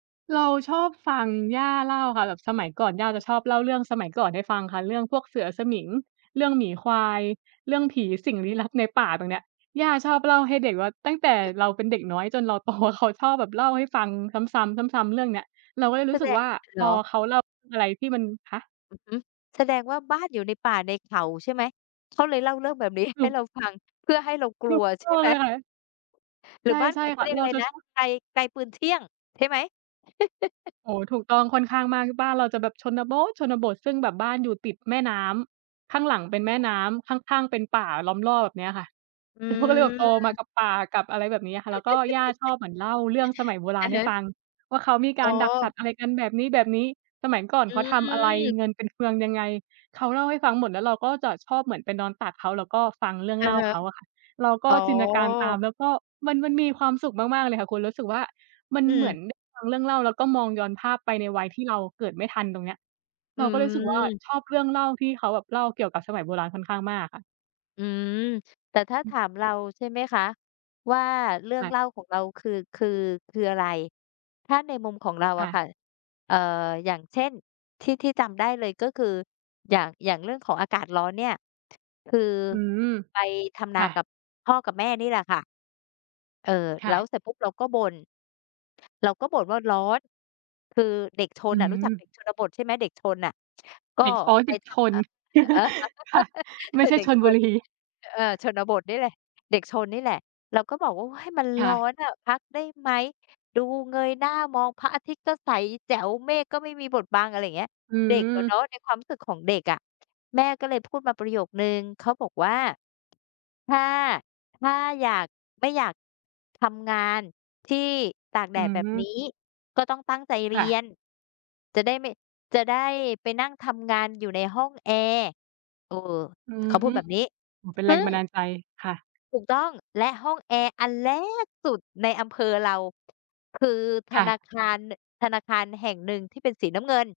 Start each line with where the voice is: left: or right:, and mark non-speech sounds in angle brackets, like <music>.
right: เราชอบฟังย่าเล่าค่ะ แบบสมัยก่อนย่าจ
left: อือ
right: ะชอบเล่าเรื่องสมัยก่อนให้ฟังค่ะ เรื่องพวกเสือสมิง เรื่องหมีควาย เรื่องผี สิ่งลี้ลับในป่า ตรงเนี้ย ย่าชอบเล่าให้เด็กว่า ตั้งแต่เราเป็นเด็กน้อยจนเรา โต เขาชอบแบบเล่าให้ฟังซ้ำ ๆ ซ้ำ ๆ เรื่องเนี้ย เราก็เลยร
left: ส
right: ู
left: ะ
right: ้ส
left: แ
right: ึ
left: ด
right: ก
left: ะ
right: ว่าพ
left: เหร
right: อ
left: อ?
right: เขาเล่าเรื่องอะไรที่มัน คะ?
left: อือฮึ แสดงว่าบ้านอยู่ในป่าในเขาใช่ไหม? เขาเลยเล่าเรื่องแบบ นี้
right: ถ
left: ให
right: ู
left: ้เรา
right: ก
left: ฟัง เพื่อให้เราก
right: ถ
left: ลั
right: ู
left: ว
right: ก
left: ใช
right: ต
left: ่
right: ้อง
left: ไห
right: เ
left: ม?
right: ลยค่ะ
left: หร
right: ใ
left: ื
right: ช
left: อบ้าน อ
right: ่
left: เข
right: ๆ ค
left: า
right: ่ะ
left: เรียก
right: เ
left: อ
right: รา
left: ะไร
right: จะ
left: นะ
right: ชอบ
left: ไกล ไกลปืนเที่ยงใช่ไหม? <chuckles>
right: โอ้โฮ ถูกต้องค่อนข้างมาก บ้านเราจะแบบชนโบ๊ทชนบท ซึ่งแบบบ้านอยู่ติดแม่น้ำ ข้างหลังเป็นแม่น้ำ ข้าง ๆ เป็นป่าล้อมรอบ แบบเนี้ยค่ะ
left: อื
right: อืม เขาก็เลยแบบโตมา
left: ม
right: กับป่า กับอะไรแบบนี้ค่ะ แล้วก็ย่าชอ
left: <laughs>
right: บเหมือนเล่าเรื่องสมัยโบร
left: อ
right: า
left: ะ
right: ณให
left: ฮ
right: ้
left: ะ
right: ฟังว่า เขามีก
left: อ
right: า
left: ๋
right: รดักสั
left: อ
right: ตว์ อะไรกันแบบนี้ ๆ สมัยก่อน
left: อ
right: เขาทำอะไร?
left: ืม
right: เงินเป็นเฟืองยังไง? เขาเล่าให้ฟังหมด แล้วเราก็จะชอบเหมือนไปนอนตักเขาแล้วก็ฟังเรื่อง
left: อะ
right: เล่า
left: ฮะ
right: เขาอะค่ะ เราก
left: อ
right: ็
left: ๋อ
right: จินตนาการ ตาม แล้วก็มัน มันมีความสุขมาก ๆ เลยค่ะคุณ รู้สึกว่ามัน
left: อื
right: เหมื
left: ม
right: อน ด ฟังเรื่องเล่า แล้วก็มองย้อนภาพไปในวัยที่เราเกิดไม่ทัน ตรงเนี้ย
left: อ
right: เราก็เลยรู้สึกว่า
left: ืม
right: ชอบเรื่องเล่าที่เขาแบบเล่าเกี่ยวกับสมัยโบราณค่อนข้างมากอะค่ะ
left: อืม แต่ถ้า
right: อ
left: ถ
right: ือ
left: ามเราใช่ไหมคะว่า เรื่อ
right: ค
left: ง
right: ่ะ
left: เล่าของเราคือ คือ คืออะไร? ถ้าในมุมของเรา
right: ค
left: อะ
right: ่ะ
left: ค่ะ เอ่อ อย่างเช่น ที่ ที่จำได้เลยก็คือ อย่าง อย่างเรื่องของอากาศร้อนเนี่ย ท คือ
right: อือฮึ
left: ไปทำน
right: ค
left: า
right: ่
left: กั
right: ะ
left: บพ่อกับแม่นี่แหละค่ะ เอ่อ
right: ค
left: แ
right: ่
left: ล้ว
right: ะ
left: เสร็จปุ๊บเราก็บ่น เราก็บ่นว่า "ร้อน" คือเด็กช
right: อ
left: น
right: ือ
left: อะ
right: ฮ
left: รู้จักเด
right: ึ
left: ็กชนบทใช่ไหม? เด็กชนน่ะ ช ก็
right: เด็ก อ๋อ
left: ไ
right: เ
left: ป
right: ด็ก
left: ท
right: ช
left: ำ อ
right: น
left: ่า
right: <chuckles> ค่ะ
left: <laughs>
right: ไ
left: เ
right: ม
left: ผ
right: ่
left: ื่อ
right: ใช่
left: เด็ก
right: ชล
left: ช
right: บุ
left: น
right: รี
left: อ เออ ชนบทนี่แหละ เด็กชนนี่แหละ เราก็บอกว่า "ว้าย มัน
right: ค
left: ร
right: ่
left: ้อ
right: ะ
left: นอะ พักได้ไหม? ดู เงยหน้ามองพระอาทิตย์ก็ใสแจ๋ว เมฆก็ไม่มีบดบัง" อะไรอย่างเงี้ย
right: อื
left: เด็กอะเน
right: ม
left: าะ ในความรู้สึกของเด็กอะ แม่ก็เลยพูดมาประโยคหนึ่ง เขาบอกว่า "ถ้า ถ้าอยาก ไม่อยากทำงานที่ตากแด
right: อื
left: ดแบบน
right: ม
left: ี้ ก็ต้องตั้งใจเร
right: ค
left: ี
right: ่ะ
left: ยน จะได้ไม่ จะได้ไปนั่งทำงานอยู่ในห้องแอร์" เออ
right: อื
left: เขาพู
right: ม
left: ดแบบนี้
right: อ๋อ เป็นแ
left: ซ
right: ร
left: ึ่
right: งบ
left: ง
right: ันดาลใจ ค่ะ
left: ถูกต้อง และห้องแอร์อัน แรก สุดในอำเภอเรา คือธ
right: ค่
left: น
right: ะ
left: าคาร น ธนาคารแห่งหนึ่งที่เป็นสีน้ำเงิน